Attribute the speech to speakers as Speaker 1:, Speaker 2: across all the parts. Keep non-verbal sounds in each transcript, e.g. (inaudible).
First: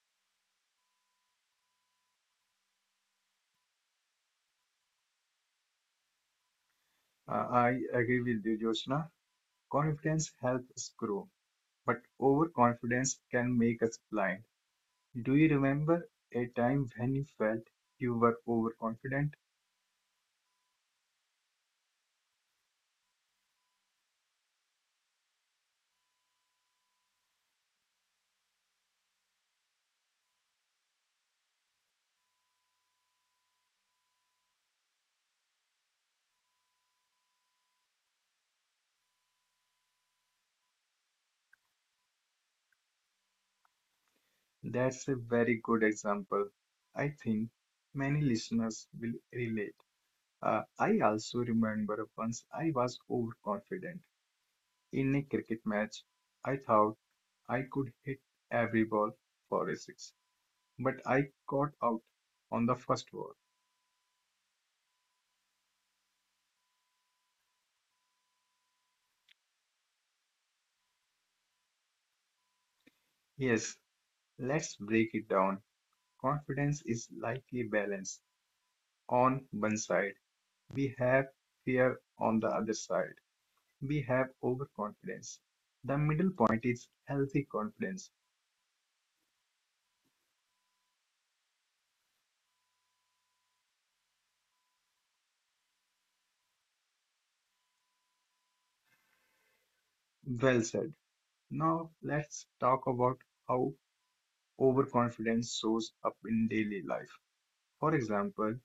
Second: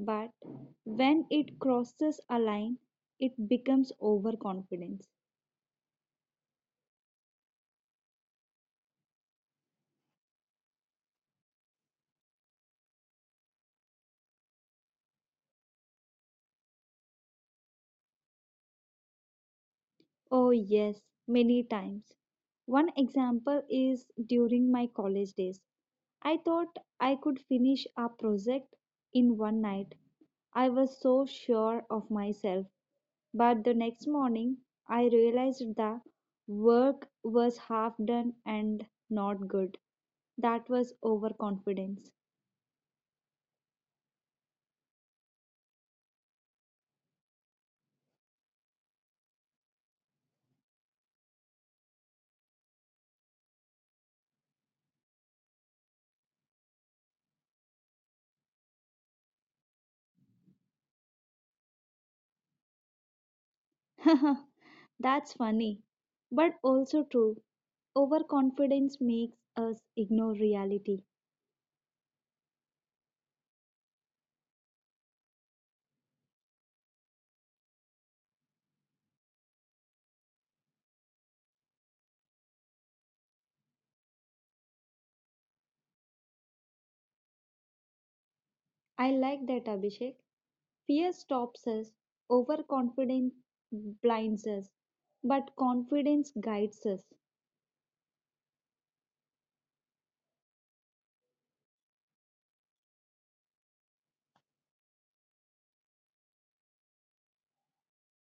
Speaker 1: but when it crosses a line, it becomes overconfidence.
Speaker 2: I agree with you, Jyotsna. Confidence helps us grow, but overconfidence can make us blind. Do you remember a time when you felt you were overconfident?
Speaker 1: Oh, yes, many times. One example is during my college days. I thought I could finish a project in one night. I was so sure of myself. But the next morning, I realized the work was half done and not good. That was overconfidence.
Speaker 2: That's a very good example. I think many listeners will relate. I also remember once I was overconfident in a cricket match. I thought I could hit every ball for a six, but I got out on the first ball.
Speaker 1: (laughs) That's funny, but also true. Overconfidence makes us ignore reality.
Speaker 2: Yes, let's break it down. Confidence is likely balanced. On one side, we have fear, on the other side, we have overconfidence. The middle point is healthy confidence.
Speaker 1: I like that, Abhishek. Fear stops us, overconfidence blinds us, but confidence guides us.
Speaker 2: Well said. Now, let's talk about how overconfidence shows up in daily life. For example,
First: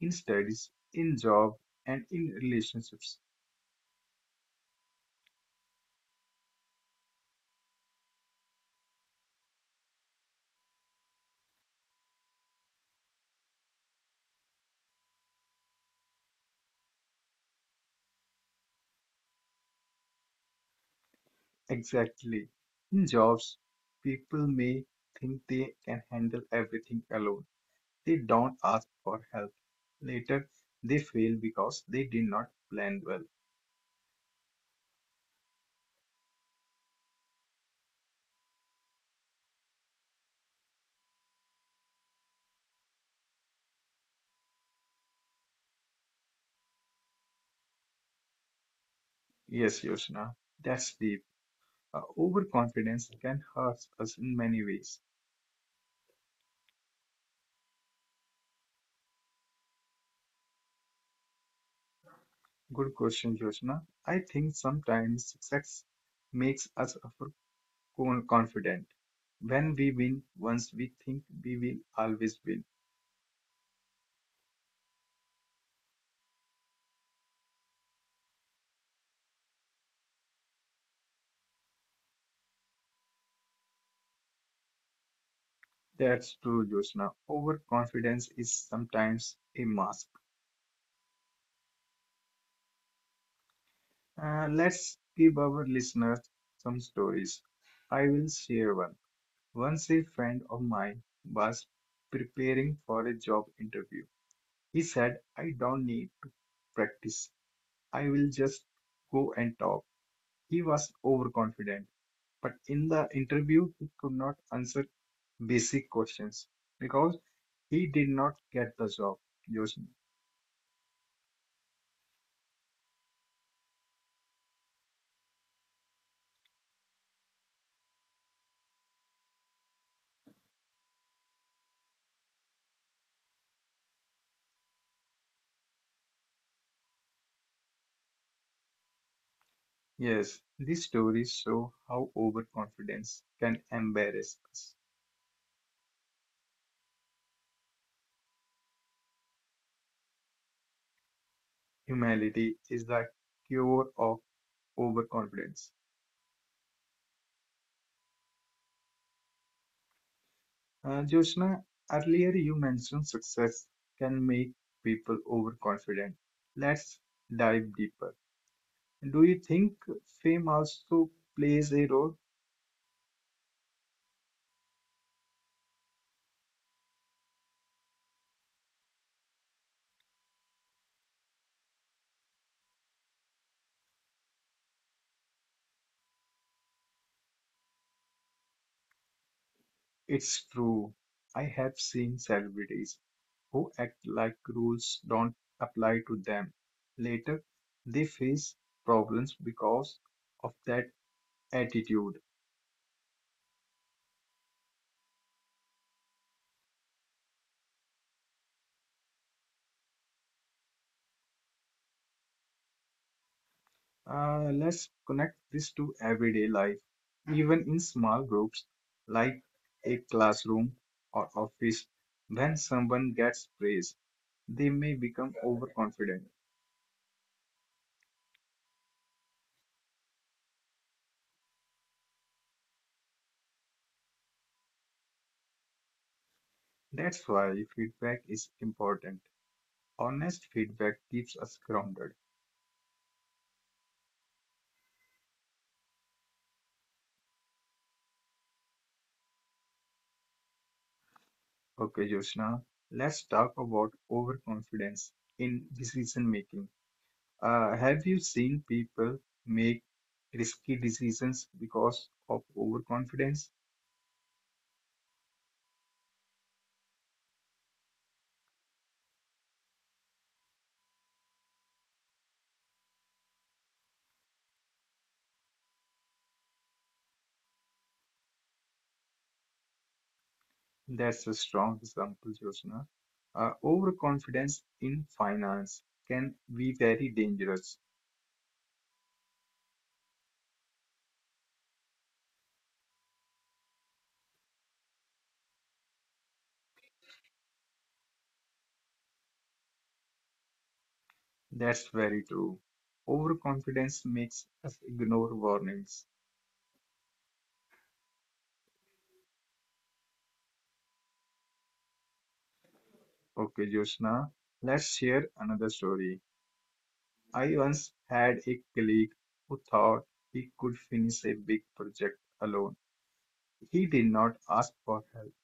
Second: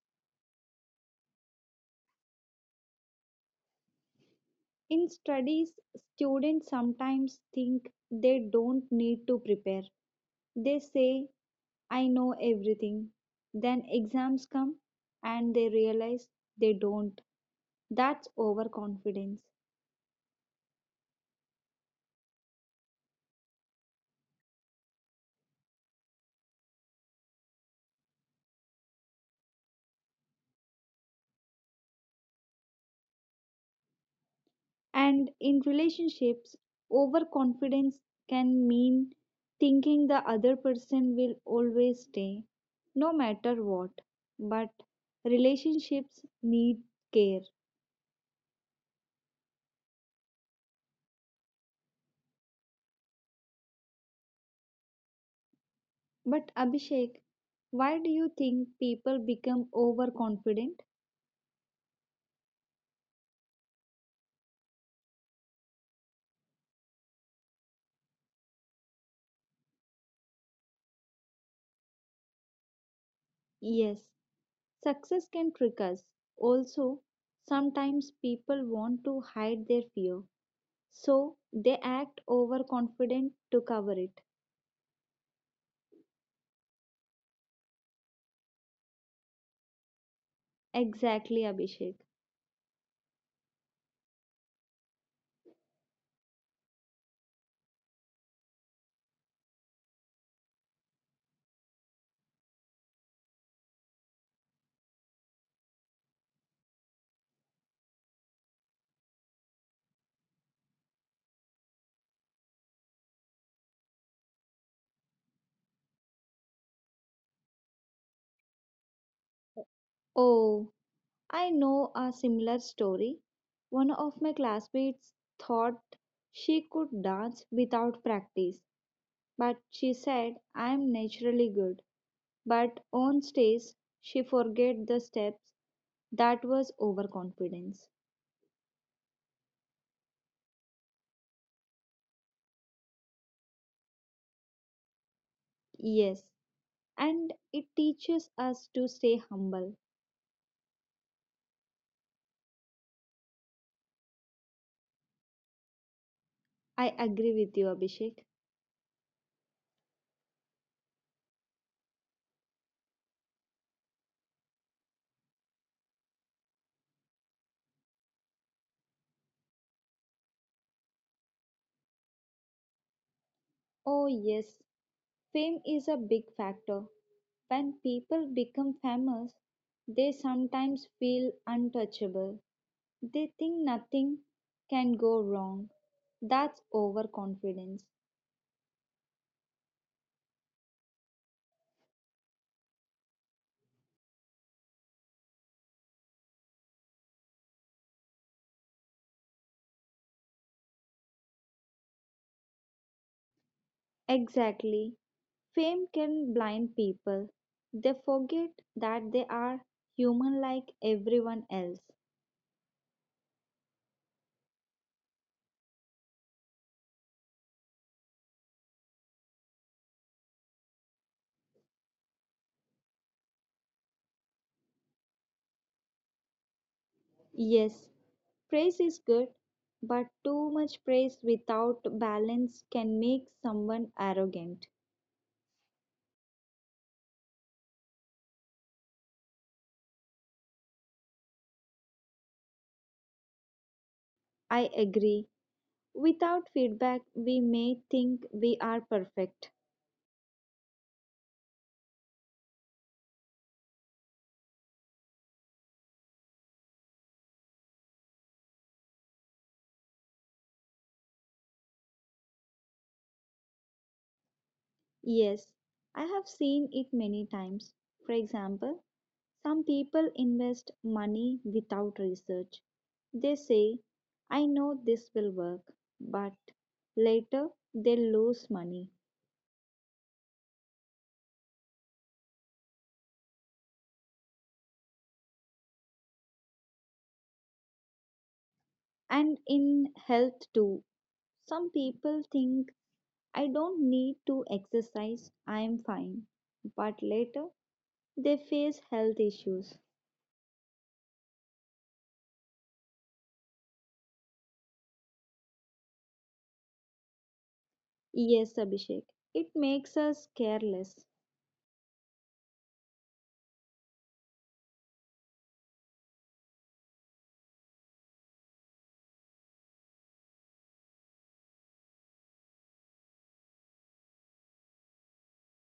Speaker 2: in studies, in job, and in relationships.
Speaker 1: In studies, students sometimes think they don't need to prepare. They say, I know everything. Then exams come and they realize they don't. That's overconfidence.
Speaker 2: Exactly. In jobs, people may think they can handle everything alone. They don't ask for help. Later, they fail because they did not plan well.
Speaker 1: And in relationships, overconfidence can mean thinking the other person will always stay, no matter what. But relationships need care.
Speaker 2: Yes, Yoshna, that's deep. Overconfidence can hurt us in many ways.
Speaker 1: But Abhishek, why do you think people become overconfident?
Speaker 2: Good question, Yoshna. I think sometimes success makes us overconfident. When we win once, we think we will always win.
Speaker 1: Yes, success can trick us. Also, sometimes people want to hide their fear, so they act overconfident to cover it.
Speaker 2: That's true, Yoshna. Overconfidence is sometimes a mask.
Speaker 1: Exactly, Abhishek.
Speaker 2: Let's give our listeners some stories. I will share one. Once a friend of mine was preparing for a job interview. He said, I don't need to practice. I will just go and talk. He was overconfident, but in the interview, he could not answer basic questions because he did not get the job. Yoshimi.
Speaker 1: Oh, I know a similar story. One of my classmates thought she could dance without practice, but she said, I'm naturally good. But on stage, she forget the steps. That was overconfidence.
Speaker 2: Yes, these stories show how overconfidence can embarrass us.
Speaker 1: Yes, and it teaches us to stay humble.
Speaker 2: Humility is the cure of overconfidence.
Speaker 1: I agree with you, Abhishek.
Speaker 2: Joshna, earlier you mentioned success can make people overconfident. Let's dive deeper. Do you think fame also plays a role?
Speaker 1: Oh, yes, fame is a big factor. When people become famous, they sometimes feel untouchable. They think nothing can go wrong. That's overconfidence.
Speaker 2: It's true. I have seen celebrities who act like rules don't apply to them. Later, they face problems because of that attitude.
Speaker 1: Exactly. Fame can blind people. They forget that they are human like everyone else.
Speaker 2: Let's connect this to everyday life, even in small groups like a classroom or office. When someone gets praise, they may become overconfident.
Speaker 1: Yes, praise is good, but too much praise without balance can make someone arrogant.
Speaker 2: That's why feedback is important. Honest feedback keeps us grounded.
Speaker 1: I agree. Without feedback, we may think we are perfect.
Speaker 2: Okay, Joshna, let's talk about overconfidence in decision making. Have you seen people make risky decisions because of overconfidence?
Speaker 1: Yes, I have seen it many times. For example, some people invest money without research. They say, I know this will work, but later they lose money.
Speaker 2: That's a strong example, Jyotsna. Overconfidence in finance can be very dangerous.
Speaker 1: And in health, too, some people think, I don't need to exercise, I am fine. But later they face health issues.
Speaker 2: That's very true. Overconfidence makes us ignore warnings.
Speaker 1: Yes, Abhishek. It makes us careless.
Speaker 2: Okay, Jyotsna, let's share another story. I once had a colleague who thought he could finish a big project alone. He did not ask for help.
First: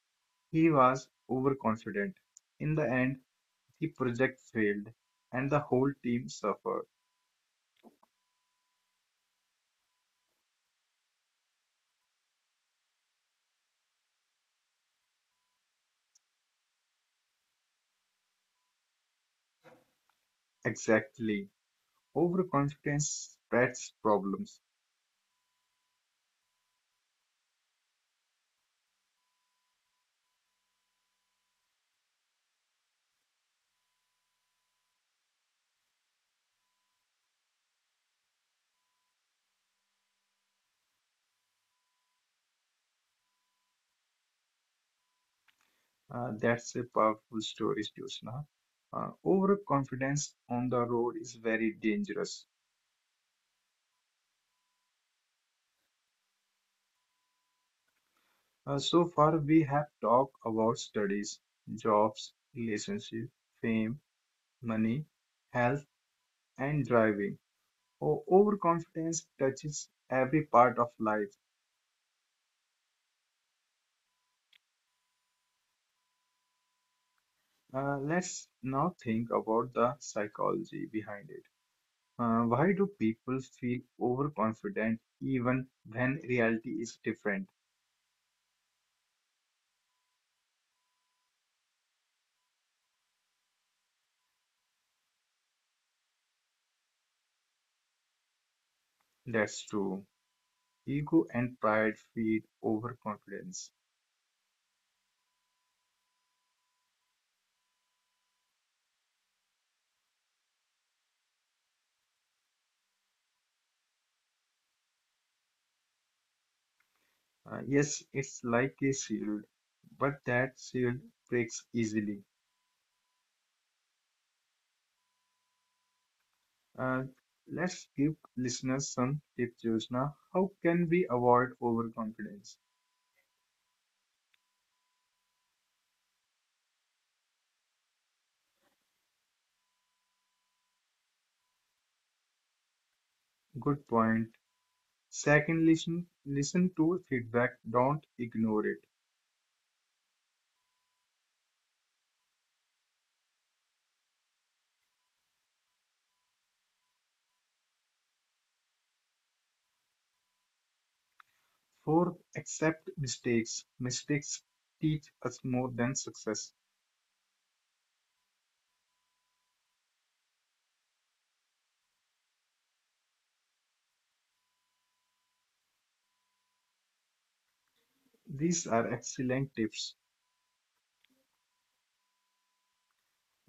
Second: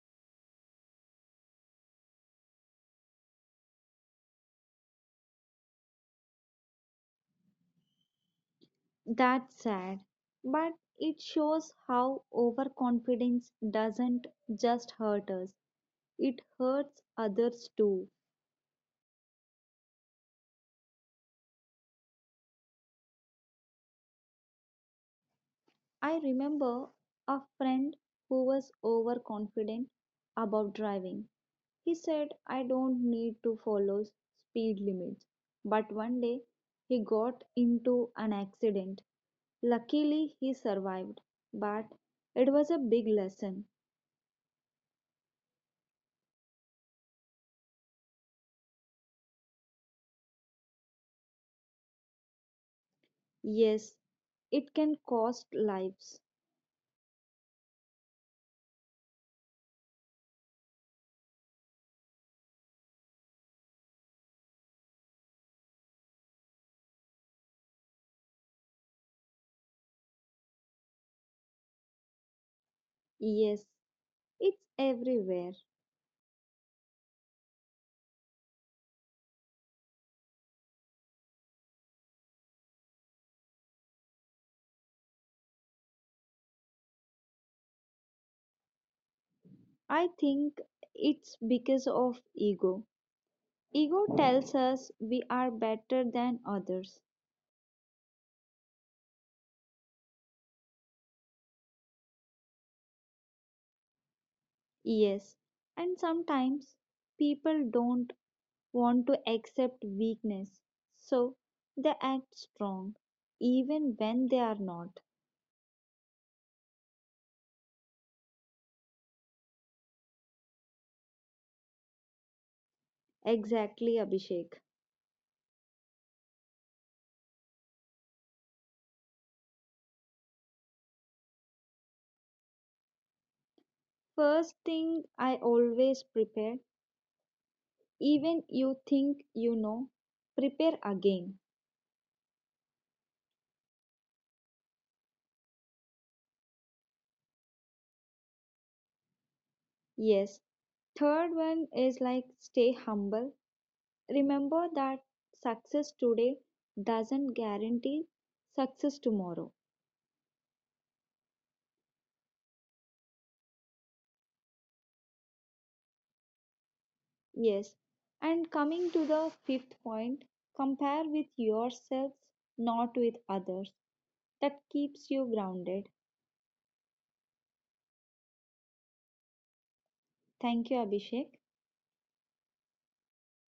Speaker 2: He was overconfident. In the end, the project failed and the whole team suffered.
Speaker 1: That's sad. But it shows how overconfidence doesn't just hurt us, it hurts others too.
Speaker 2: Exactly. Overconfidence spreads problems.
Speaker 1: I remember a friend who was overconfident about driving. He said, I don't need to follow speed limits. But one day he got into an accident. Luckily, he survived, but it was a big lesson.
Speaker 2: That's a powerful story, Jyotsna. Overconfidence on the road is very dangerous.
Speaker 1: Yes, it can cost lives.
Speaker 2: So far, we have talked about studies, jobs, relationship, fame, money, health, and driving. Overconfidence touches every part of life.
Speaker 1: Yes, it's everywhere.
Speaker 2: Let's now think about the psychology behind it. Why do people feel overconfident even when reality is different?
Speaker 1: I think it's because of ego. Ego tells us we are better than others.
Speaker 2: That's true. Ego and pride feed overconfidence.
Speaker 1: Yes, and sometimes people don't want to accept weakness, so they act strong even when they are not.
Speaker 2: Yes, it's like a shield, but that shield breaks easily.
Speaker 1: Exactly, Abhishek.
Speaker 2: Uh, let's give listeners some tips, Jyotsna. How can we avoid overconfidence?
Speaker 1: First thing, I always prepare. Even you think you know, prepare again.
Speaker 2: Good point. Second, listen to feedback. Don't ignore it.
Speaker 1: Yes, third one is like stay humble. Remember that success today doesn't guarantee success tomorrow.
Speaker 2: Fourth, accept mistakes. Mistakes teach us more than success.
Speaker 1: Yes, and coming to the fifth point, compare with yourselves, not with others. That keeps you grounded.
Speaker 2: These are excellent tips.
Speaker 1: Thank you, Abhishek.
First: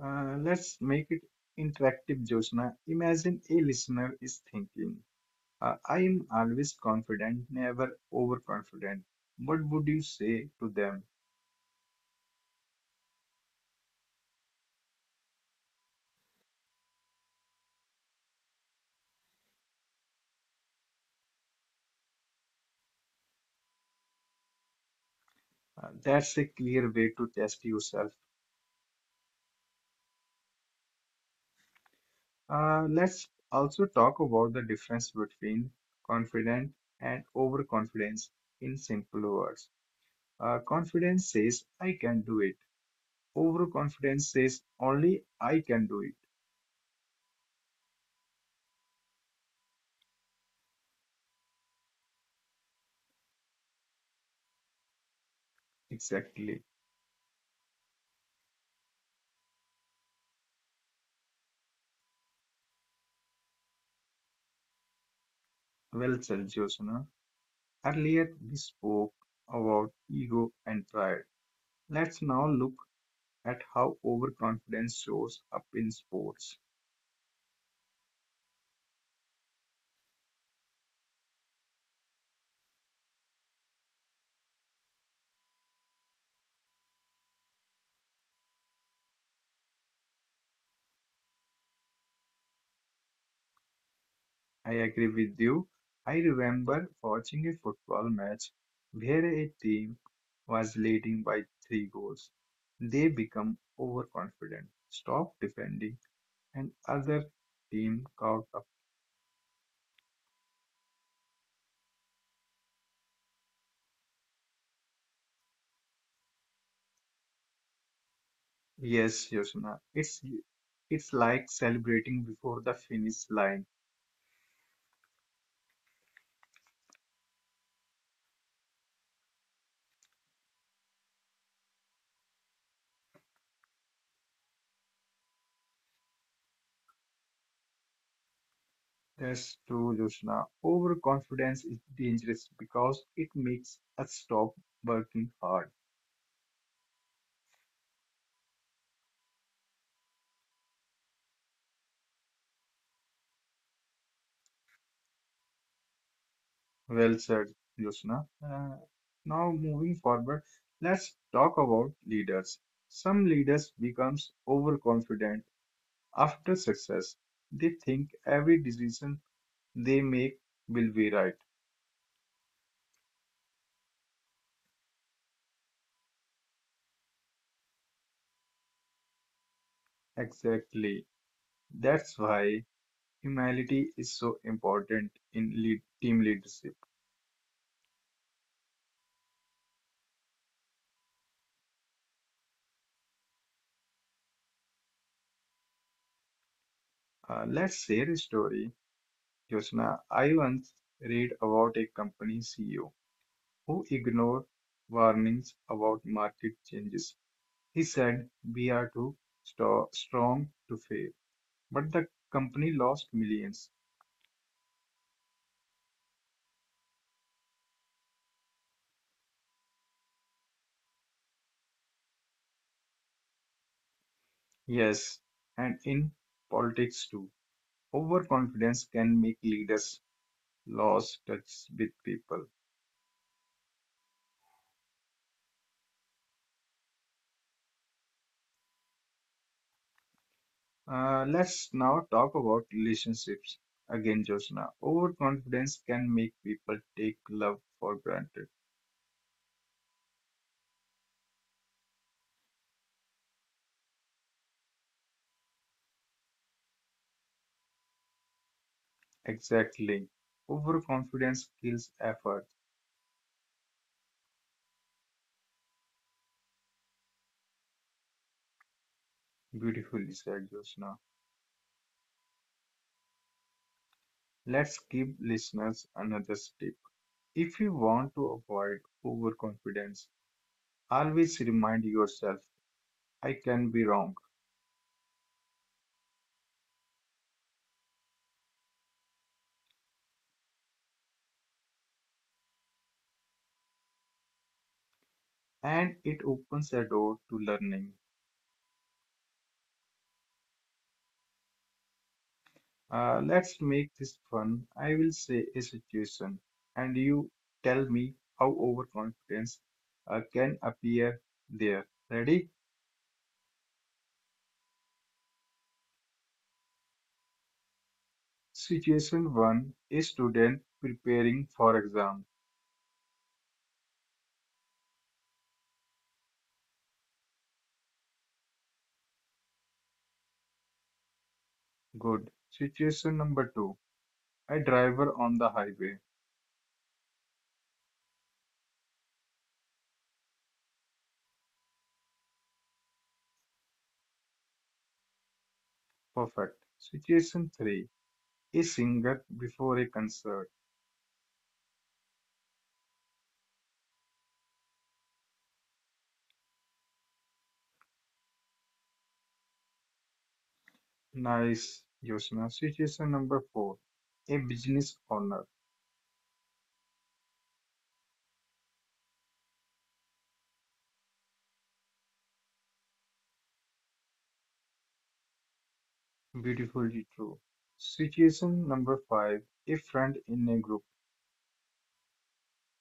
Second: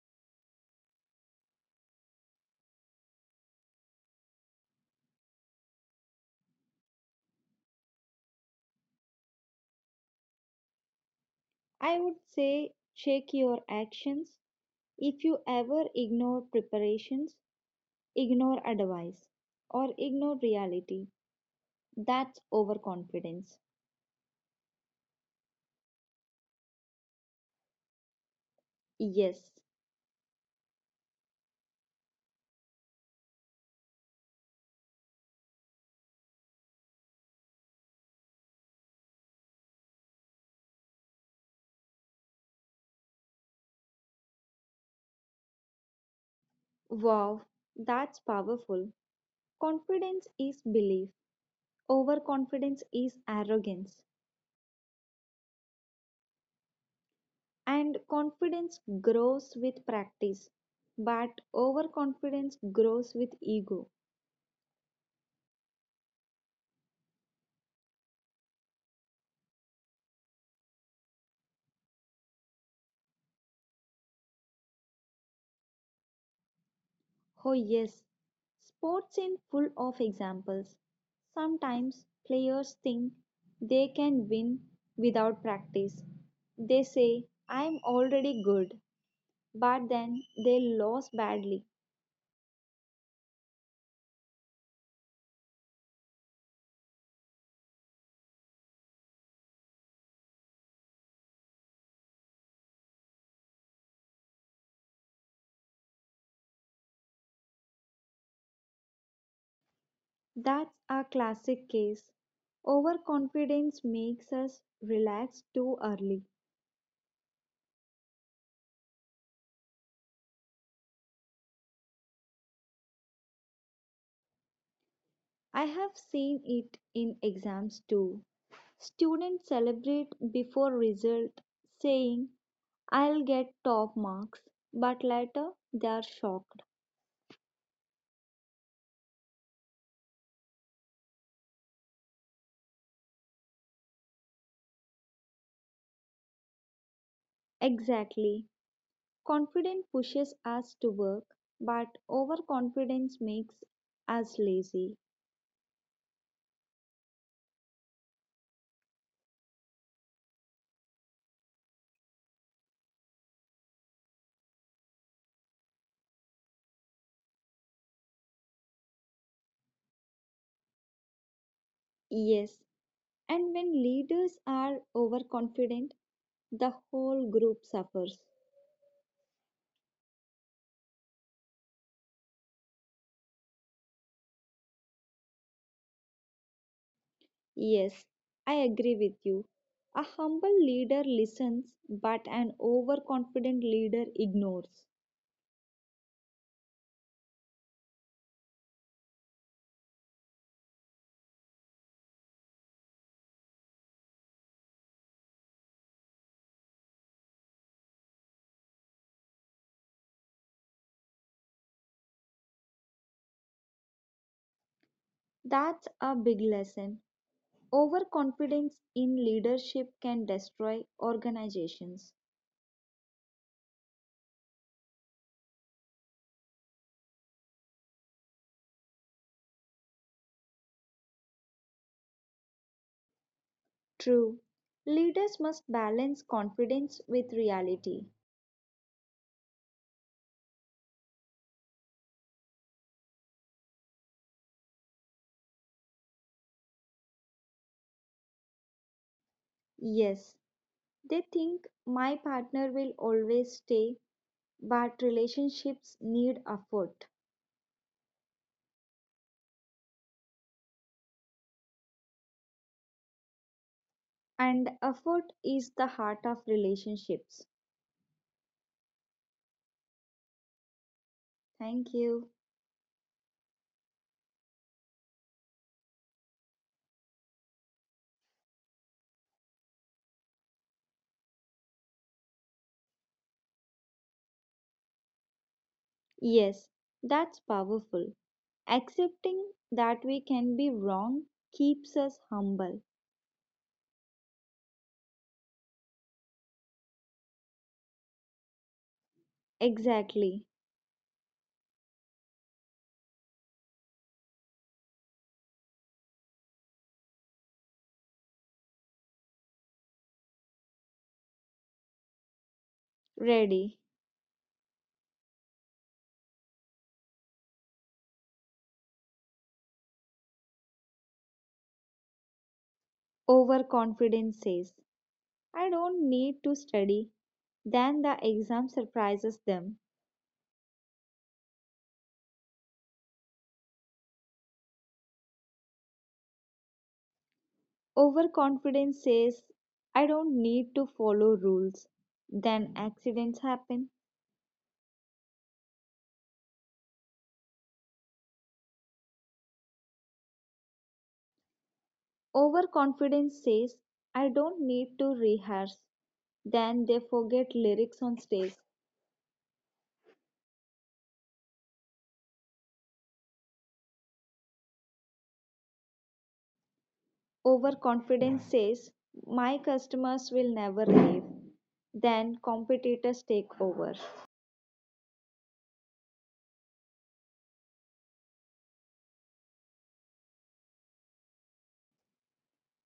Speaker 2: Let's make it interactive, Josna. Imagine a listener is thinking, I am always confident, never overconfident. What would you say to them?
Speaker 1: I would say check your actions. If you ever ignore preparations, ignore advice or ignore reality. That's overconfidence.
Speaker 2: That's a clear way to test yourself.
Speaker 1: Yes.
Speaker 2: Let's also talk about the difference between confident and overconfidence in simple words. Confidence says, I can do it. Overconfidence says, only I can do it.
Speaker 1: Wow. That's powerful. Confidence is belief. Overconfidence is arrogance.
Speaker 2: Exactly.
Speaker 1: And confidence grows with practice. But overconfidence grows with ego.
Speaker 2: Well said, Jyotsna. Earlier we spoke about ego and pride. Let's now look at how overconfidence shows up in sports.
Speaker 1: Oh yes, sports in full of examples. Sometimes players think they can win without practice. They say, I'm already good, but then they lose badly.
Speaker 2: I agree with you. I remember watching a football match where a team was leading by three goals. They become overconfident, stop defending, and other team caught a.
Speaker 1: That's a classic case. Overconfidence makes us relax too early.
Speaker 2: Yes, Yoshina. It's like celebrating before the finish line.
Speaker 1: I have seen it in exams too. Students celebrate before result saying I'll get top marks, but later they are shocked.
Speaker 2: That's true, Yoshina. Overconfidence is dangerous because it makes us stop working hard.
Speaker 1: Exactly. Confidence pushes us to work, but overconfidence makes us lazy.
Speaker 2: Well said, Yoshina. Now moving forward, let's talk about leaders. Some leaders becomes overconfident after success. They think every decision they make will be right.
Speaker 1: Yes, and when leaders are overconfident, the whole group suffers.
Speaker 2: Exactly. That's why Humility is so important in lead, team leadership.
Speaker 1: Yes, I agree with you. A humble leader listens, but an overconfident leader ignores.
Speaker 2: Let's share a story. Josna, I once read about a company CEO who ignored warnings about market changes. He said, We are too strong to fail. But the company lost millions.
Speaker 1: That's a big lesson. Overconfidence in leadership can destroy organizations.
Speaker 2: Yes, and in politics too. Overconfidence can make leaders lose touch with people.
Speaker 1: True. Leaders must balance confidence with reality.
Speaker 2: Let's now talk about relationships again, Josna. Overconfidence can make people take love for granted.
Speaker 1: Yes, they think my partner will always stay, but relationships need effort.
Speaker 2: Exactly. Overconfidence kills effort.
Speaker 1: And effort is the heart of relationships.
Speaker 2: Beautifully said, Josna.
Speaker 1: Thank you.
Speaker 2: Let's give listeners another tip. If you want to avoid overconfidence, always remind yourself, I can be wrong.
Speaker 1: Yes, that's powerful. Accepting that we can be wrong keeps us humble.
Speaker 2: And it opens a door to learning.
Speaker 1: Exactly.
Speaker 2: Let's make this fun. I will say a situation, and you tell me how overconfidence can appear there. Ready?
Speaker 1: Ready.
Speaker 2: Situation 1. A student preparing for exam.
Speaker 1: Overconfidence says, I don't need to study. Then the exam surprises them.
Speaker 2: Good. Situation number 2. A driver on the highway.
Speaker 1: Overconfidence says, I don't need to follow rules. Then accidents happen.
Speaker 2: Perfect. Situation 3. A singer before a concert.
Speaker 1: Overconfidence says, I don't need to rehearse. Then they forget lyrics on stage.
Speaker 2: Nice, Yosna. Situation number 4. A business owner.
Speaker 1: Overconfidence says, my customers will never leave. Then competitors take over.
Speaker 2: Beautifully true. Situation number 5, a friend in a group.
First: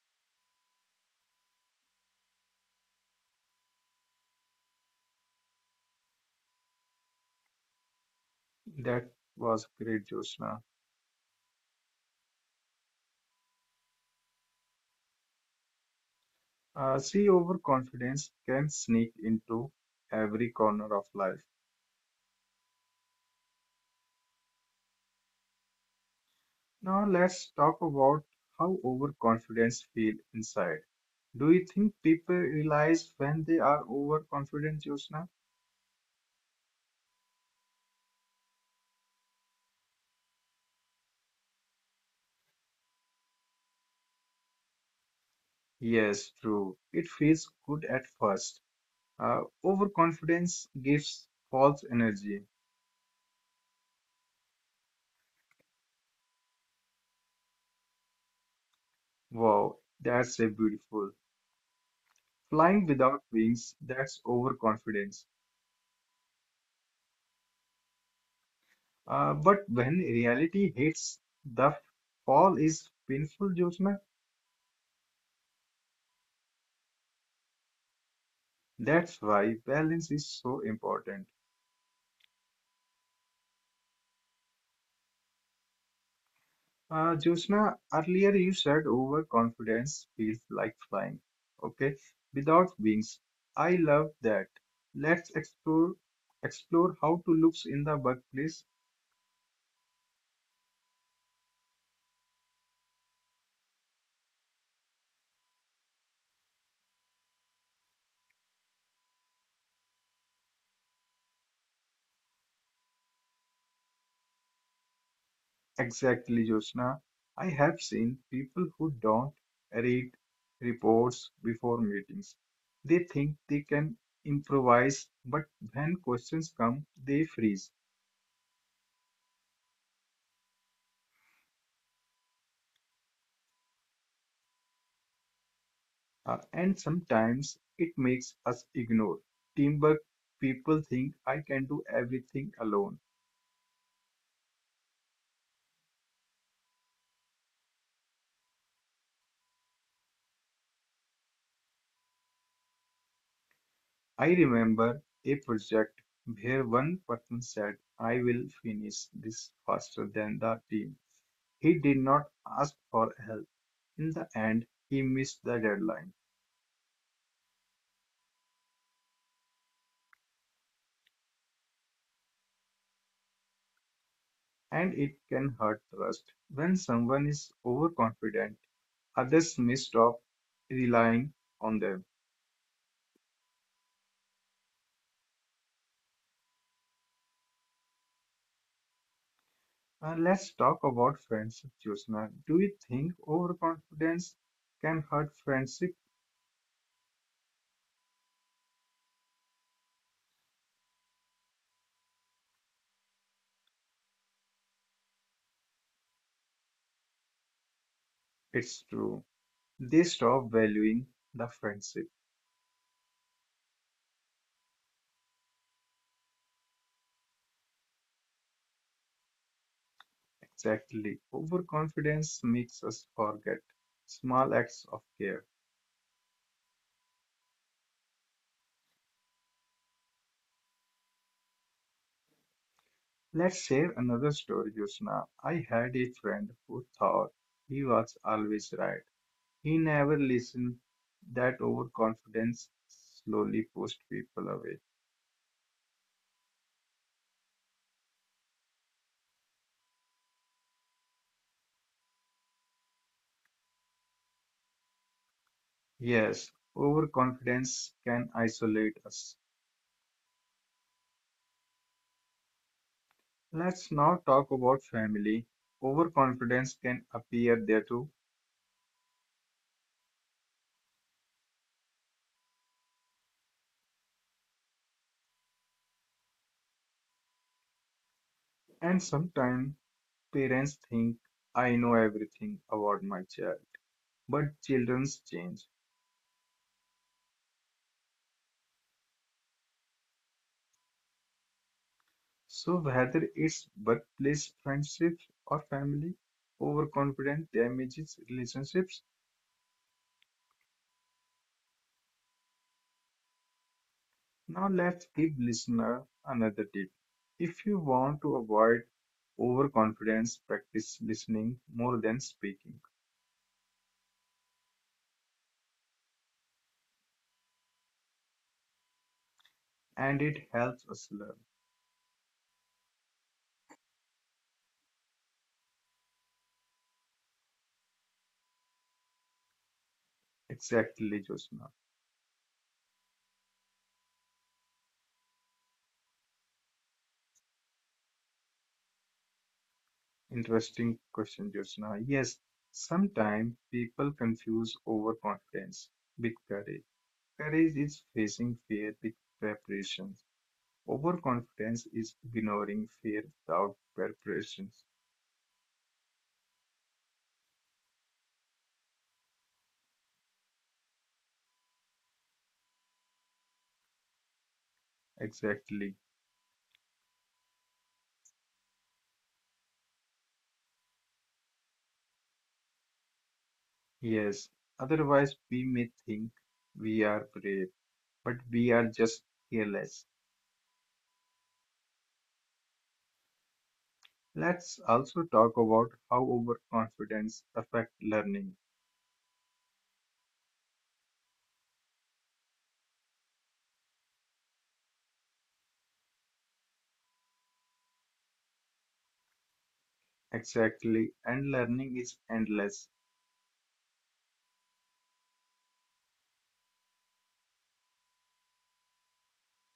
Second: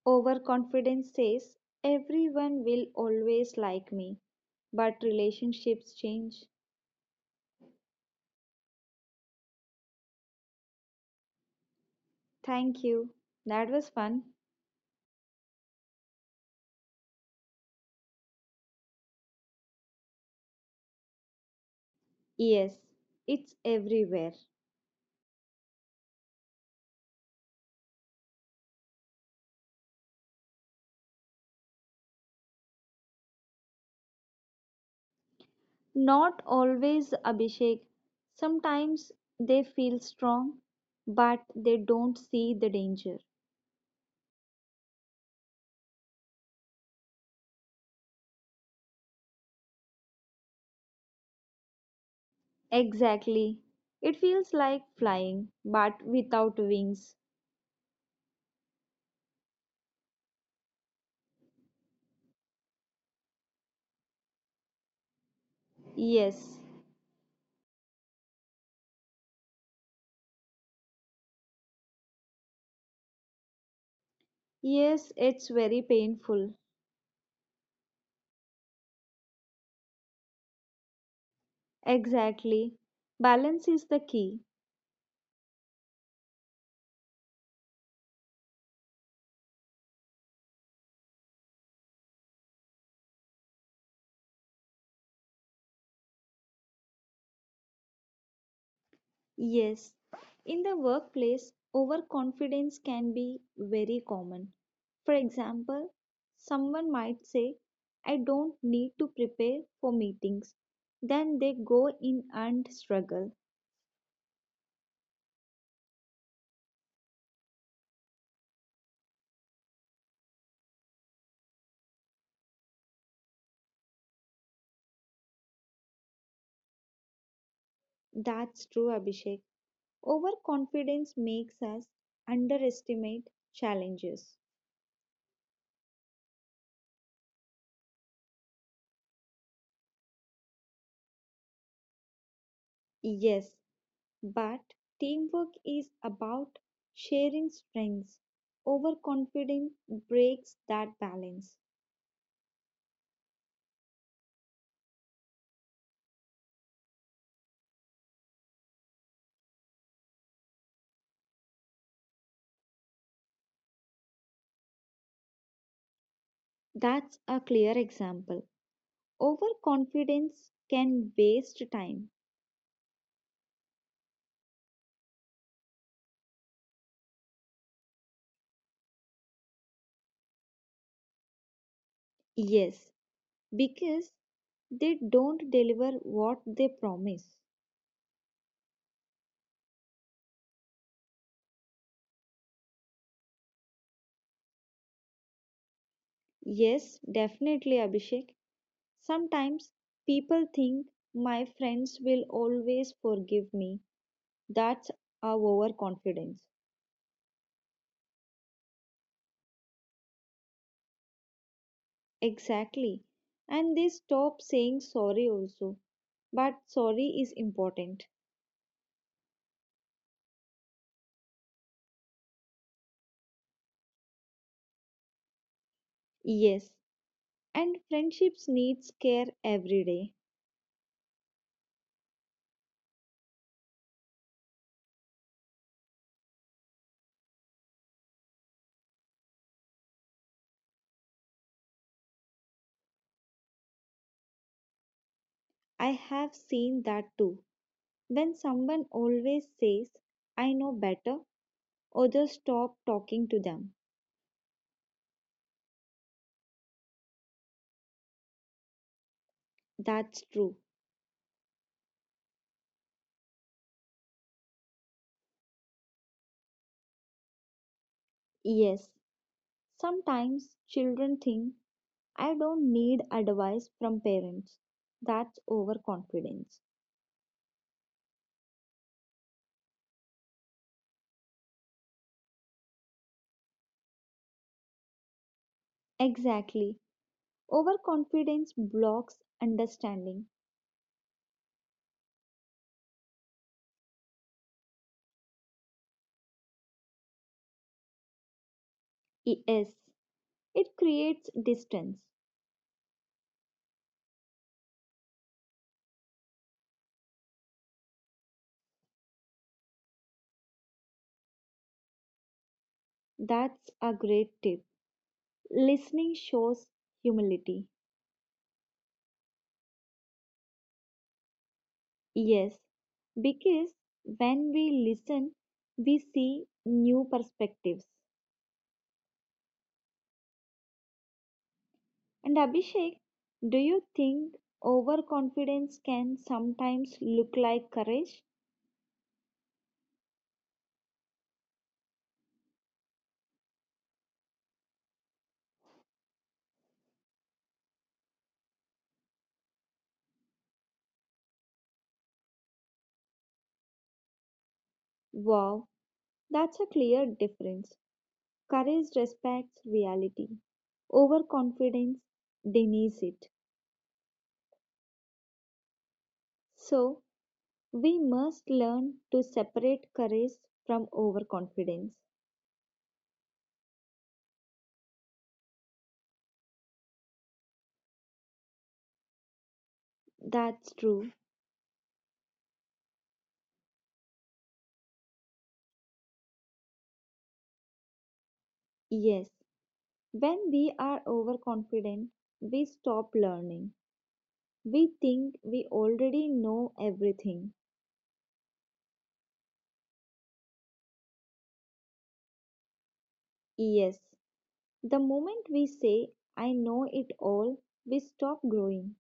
Speaker 1: Overconfidence says, everyone will always like me. But relationships change.
Speaker 2: That was great, Jyotsna.
Speaker 1: Thank you. That was fun.
Speaker 2: See, overconfidence can sneak into every corner of life.
Speaker 1: Yes, it's everywhere.
Speaker 2: Now, let's talk about how overconfidence feel inside. Do you think people realize when they are overconfident, Jyotsna?
Speaker 1: Not always, Abhishek. Sometimes they feel strong, but they don't see the danger.
Speaker 2: Yes, true. It feels good at first. Overconfidence gives false energy.
Speaker 1: Exactly. It feels like flying, but without wings.
Speaker 2: Wow, that's a beautiful. Flying without wings, that's overconfidence.
Speaker 1: Yes.
Speaker 2: But when reality hits, the fall is painful, Jyotsna.
Speaker 1: Yes, it's very painful.
Speaker 2: That's why balance is so important.
Speaker 1: Exactly. Balance is the key.
Speaker 2: Jyotsna, earlier you said overconfidence feels like flying. Okay, without wings. I love that. Let's explore how to looks in the workplace.
Speaker 1: Yes, in the workplace, overconfidence can be very common. For example, someone might say, I don't need to prepare for meetings. Then they go in and struggle.
Speaker 2: Exactly, Jyotsna. I have seen people who don't read reports before meetings. They think they can improvise, but when questions come, they freeze.
Speaker 1: That's true, Abhishek. Overconfidence makes us underestimate challenges.
Speaker 2: And sometimes it makes us ignore. Teamwork, people think I can do everything alone.
Speaker 1: Yes, but teamwork is about sharing strengths. Overconfidence breaks that balance.
Speaker 2: I remember a project where one person said, I will finish this faster than the team. He did not ask for help. In the end, he missed the deadline,
Speaker 1: That's a clear example. Overconfidence can waste time.
Speaker 2: and it can hurt trust. When someone is overconfident, others may stop relying on them.
Speaker 1: Yes, because they don't deliver what they promise.
Speaker 2: Let's talk about friendship, Jyotsna. Do you think overconfidence can hurt friendship?
Speaker 1: Yes, definitely, Abhishek. Sometimes people think my friends will always forgive me. That's our overconfidence.
Speaker 2: It's true. They stop valuing the friendship.
Speaker 1: Exactly. And they stop saying sorry also. But sorry is important.
Speaker 2: Exactly. Overconfidence makes us forget small acts of care.
Speaker 1: Yes, and friendships needs care every day.
Speaker 2: Let's share another story, Jyotsna. I had a friend who thought he was always right. He never listened. That overconfidence slowly pushed people away.
Speaker 1: I have seen that too. When someone always says, I know better, others stop talking to them.
Speaker 2: Yes, overconfidence can isolate us.
Speaker 1: That's true.
Speaker 2: Let's now talk about family. Overconfidence can appear there too.
Speaker 1: Yes. Sometimes children think, I don't need advice from parents. That's overconfidence.
Speaker 2: And sometimes parents think, I know everything about my child. But children change.
Speaker 1: Exactly. Overconfidence blocks understanding.
Speaker 2: So whether it's workplace, friendships, or family, overconfidence damages relationships.
Speaker 1: Yes. It creates distance.
Speaker 2: Now let's give listener another tip. If you want to avoid overconfidence, practice listening more than speaking,
Speaker 1: That's a great tip. Listening shows humility.
Speaker 2: and it helps us learn.
Speaker 1: Yes, because when we listen, we see new perspectives.
Speaker 2: Exactly, Josna.
Speaker 1: And Abhishek, do you think overconfidence can sometimes look like courage?
Speaker 2: Interesting question, Josna. Yes, sometimes people confuse overconfidence with courage. Courage is facing fear with preparation. Overconfidence is ignoring fear without preparations.
Speaker 1: Wow, that's a clear difference. Courage respects reality, overconfidence denies it.
Speaker 2: Exactly.
Speaker 1: So, we must learn to separate courage from overconfidence.
Speaker 2: Yes. Otherwise, we may think we are brave, but we are just careless.
Speaker 1: That's true.
Speaker 2: Let's also talk about how overconfidence affects learning.
Speaker 1: Yes. When we are overconfident, we stop learning. We think we already know everything.
Speaker 2: Exactly. And learning is endless.
Speaker 1: Yes, the moment we say, I know it all, we stop growing.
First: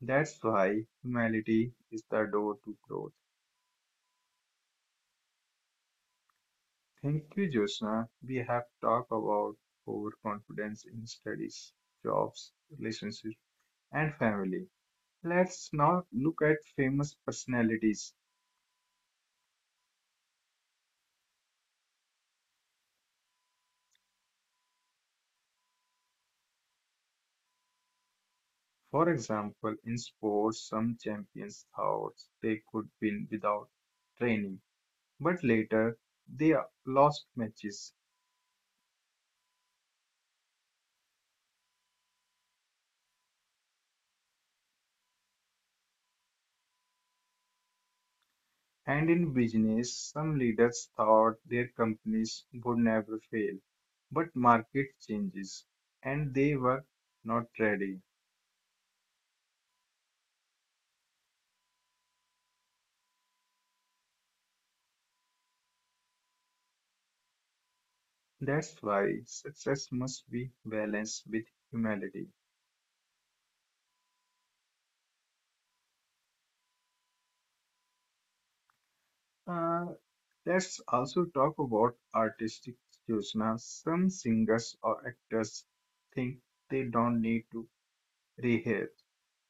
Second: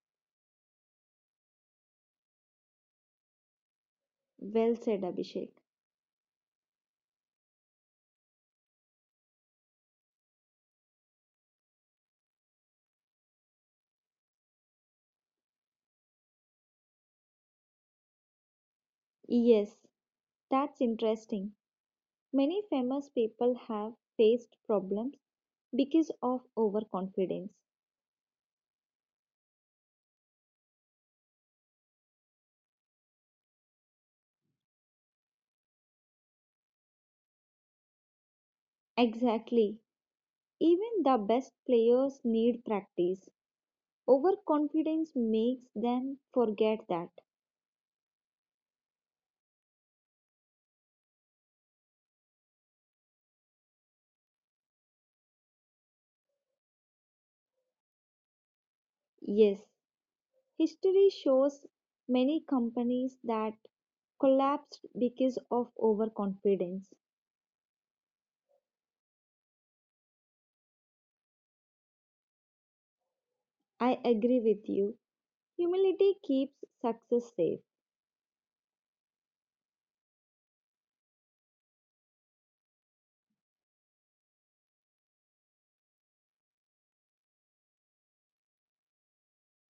Speaker 2: That's why humility is the door to growth.
Speaker 1: Well said, Abhishek.
Speaker 2: Thank you, Jyotsna. We have talked about overconfidence in studies, jobs, relationships, and family. Let's now look at famous personalities.
Speaker 1: Yes, that's interesting. Many famous people have faced problems because of overconfidence.
Speaker 2: For example, in sports, some champions thought they could win without training, but later they lost matches.
Speaker 1: Exactly. Even the best players need practice. Overconfidence makes them forget that.
Speaker 2: And in business, some leaders thought their companies would never fail, but market changes and they were not ready.
Speaker 1: Yes, history shows many companies that collapsed because of overconfidence.
Speaker 2: That's why success must be balanced with humility.
Speaker 1: I agree with you. Humility keeps success safe.
Speaker 2: Uh, Let's also talk about artistic choices. Some singers or actors think they don't need to rehearse.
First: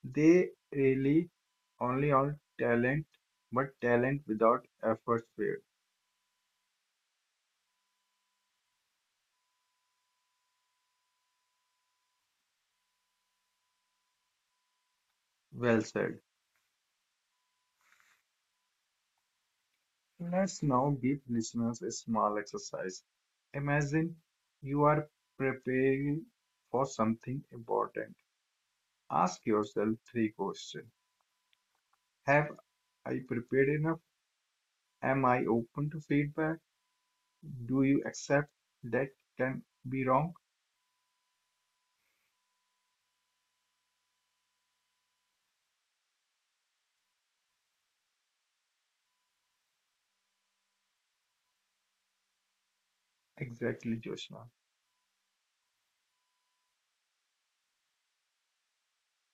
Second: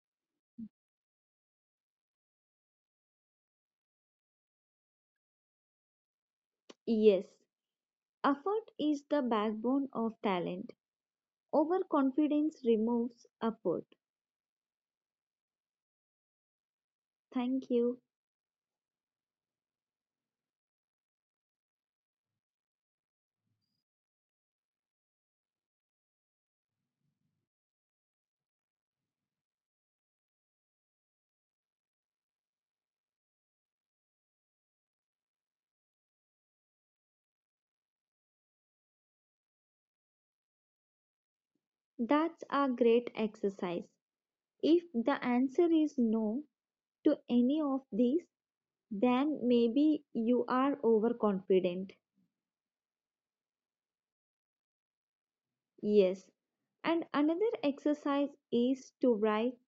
Speaker 2: They really only on talent, but talent without effort failed.
Speaker 1: Yes, effort is the backbone of talent. Overconfidence removes effort.
Speaker 2: Well said.
Speaker 1: Thank you.
Speaker 2: Let's now give listeners a small exercise. Imagine you are preparing for something important. Ask yourself three questions. Have I prepared enough? Am I open to feedback? Do you accept that can be wrong?
Speaker 1: That's a great exercise. If the answer is no to any of these, then maybe you are overconfident.
Speaker 2: Exactly, Joshua.
Speaker 1: Yes. And another exercise is to write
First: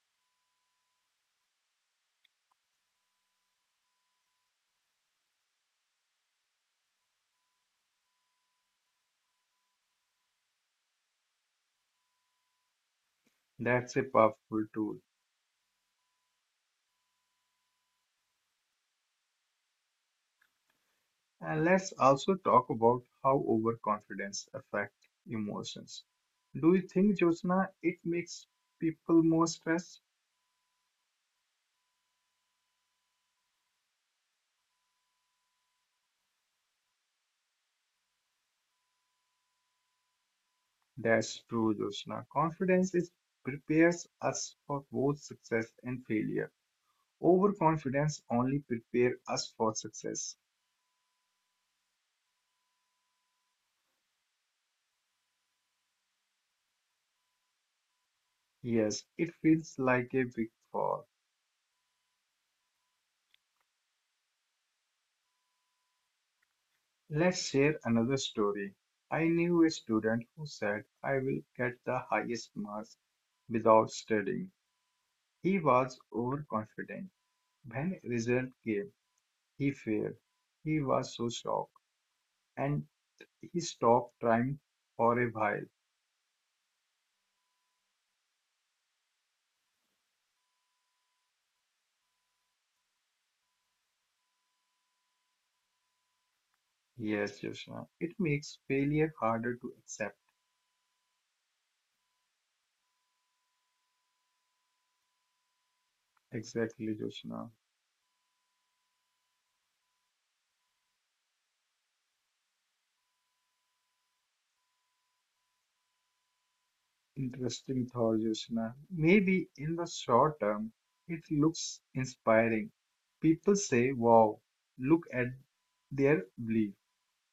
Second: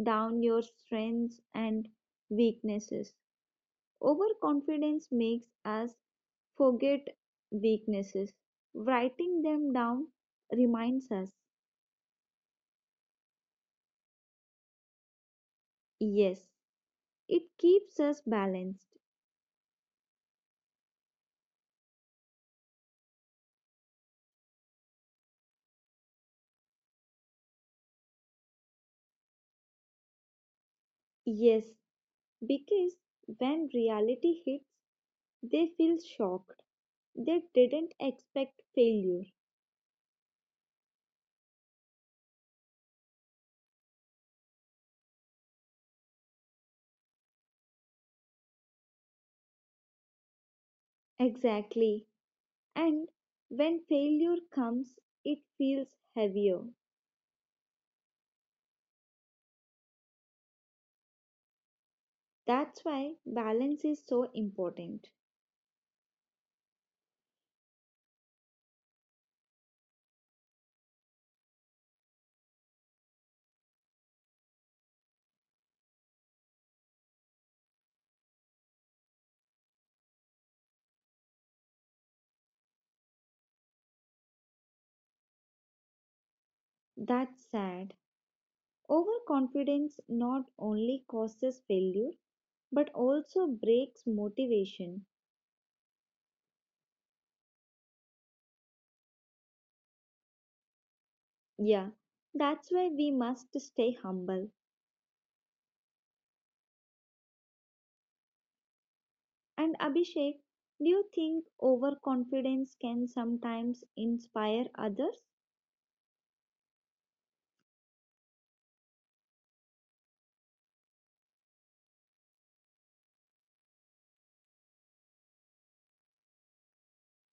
Speaker 1: down your strengths and weaknesses. Overconfidence makes us forget weaknesses. Writing them down reminds us.
Speaker 2: That's a powerful tool.
Speaker 1: Yes. It keeps us balanced.
Speaker 2: And let's also talk about how overconfidence affects emotions. Do you think, Joshua, it makes people more stressed?
Speaker 1: Yes. Because when reality hits, they feel shocked. They didn't expect failure.
Speaker 2: That's true, Joshua. Confidence is prepares us for both success and failure. Overconfidence only prepares us for success.
Speaker 1: Exactly. And when failure comes, it feels heavier.
Speaker 2: Yes, it feels like a big fall.
Speaker 1: That's why balance is so important.
Speaker 2: Let's share another story. I knew a student who said, I will get the highest marks without studying. He was overconfident. When result came, he failed. He was so shocked and he stopped trying for a while.
Speaker 1: That's sad. Overconfidence not only causes failure but also breaks motivation.
Speaker 2: Yes, Joshna. It makes failure harder to accept.
Speaker 1: Yeah, that's why we must stay humble.
Speaker 2: Exactly, Joshna.
Speaker 1: And Abhishek, do you think overconfidence can sometimes inspire others?
Speaker 2: Interesting thought, Yoshina. Maybe in the short term, it looks inspiring. People say, wow, look at their belief.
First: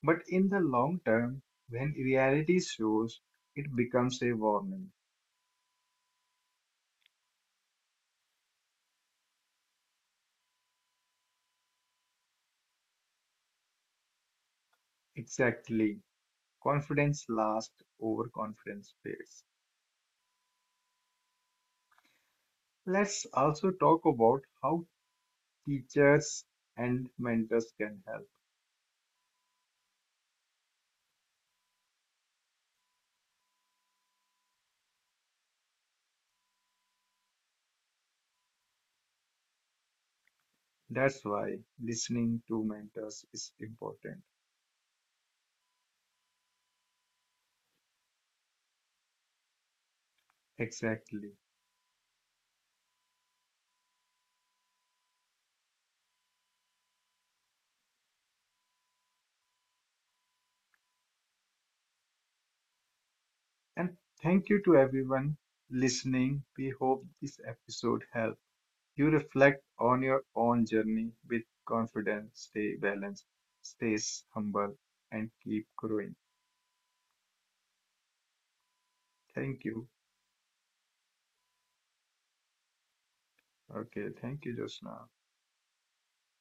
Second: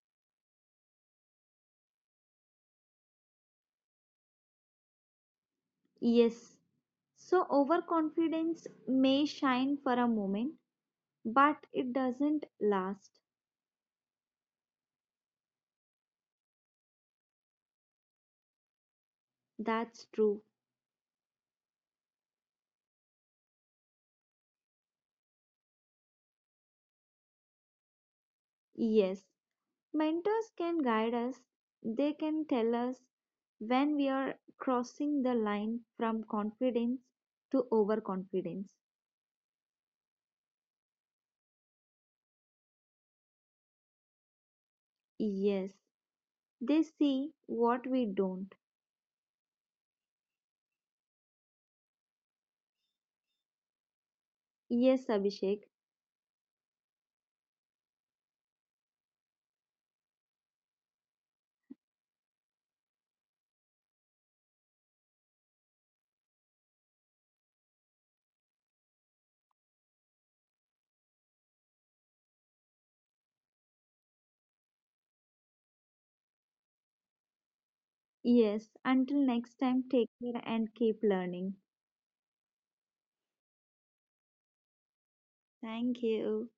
Speaker 2: But in the long term, when reality shows, it becomes a warning.
Speaker 1: Yes. So, overconfidence may shine for a moment, but it doesn't last.
Speaker 2: Exactly. Confidence lasts, overconfidence fades.
Speaker 1: That's true.
Speaker 2: Let's also talk about how teachers and mentors can help.
Speaker 1: Yes. Mentors can guide us, they can tell us when we are crossing the line from confidence to overconfidence.
Speaker 2: That's why listening to mentors is important.
Speaker 1: Yes. They see what we don't.
Speaker 2: Exactly.
Speaker 1: Yes, Abhishek.
Speaker 2: And thank you to everyone listening. We hope this episode helped you reflect on your own journey with confidence, stay balanced, stay humble, and keep growing.
Speaker 1: Yes. Until next
Speaker 2: Thank
Speaker 1: time,
Speaker 2: you.
Speaker 1: take care and keep learning.
Speaker 2: Okay, thank you, Josna.
Speaker 1: Thank you.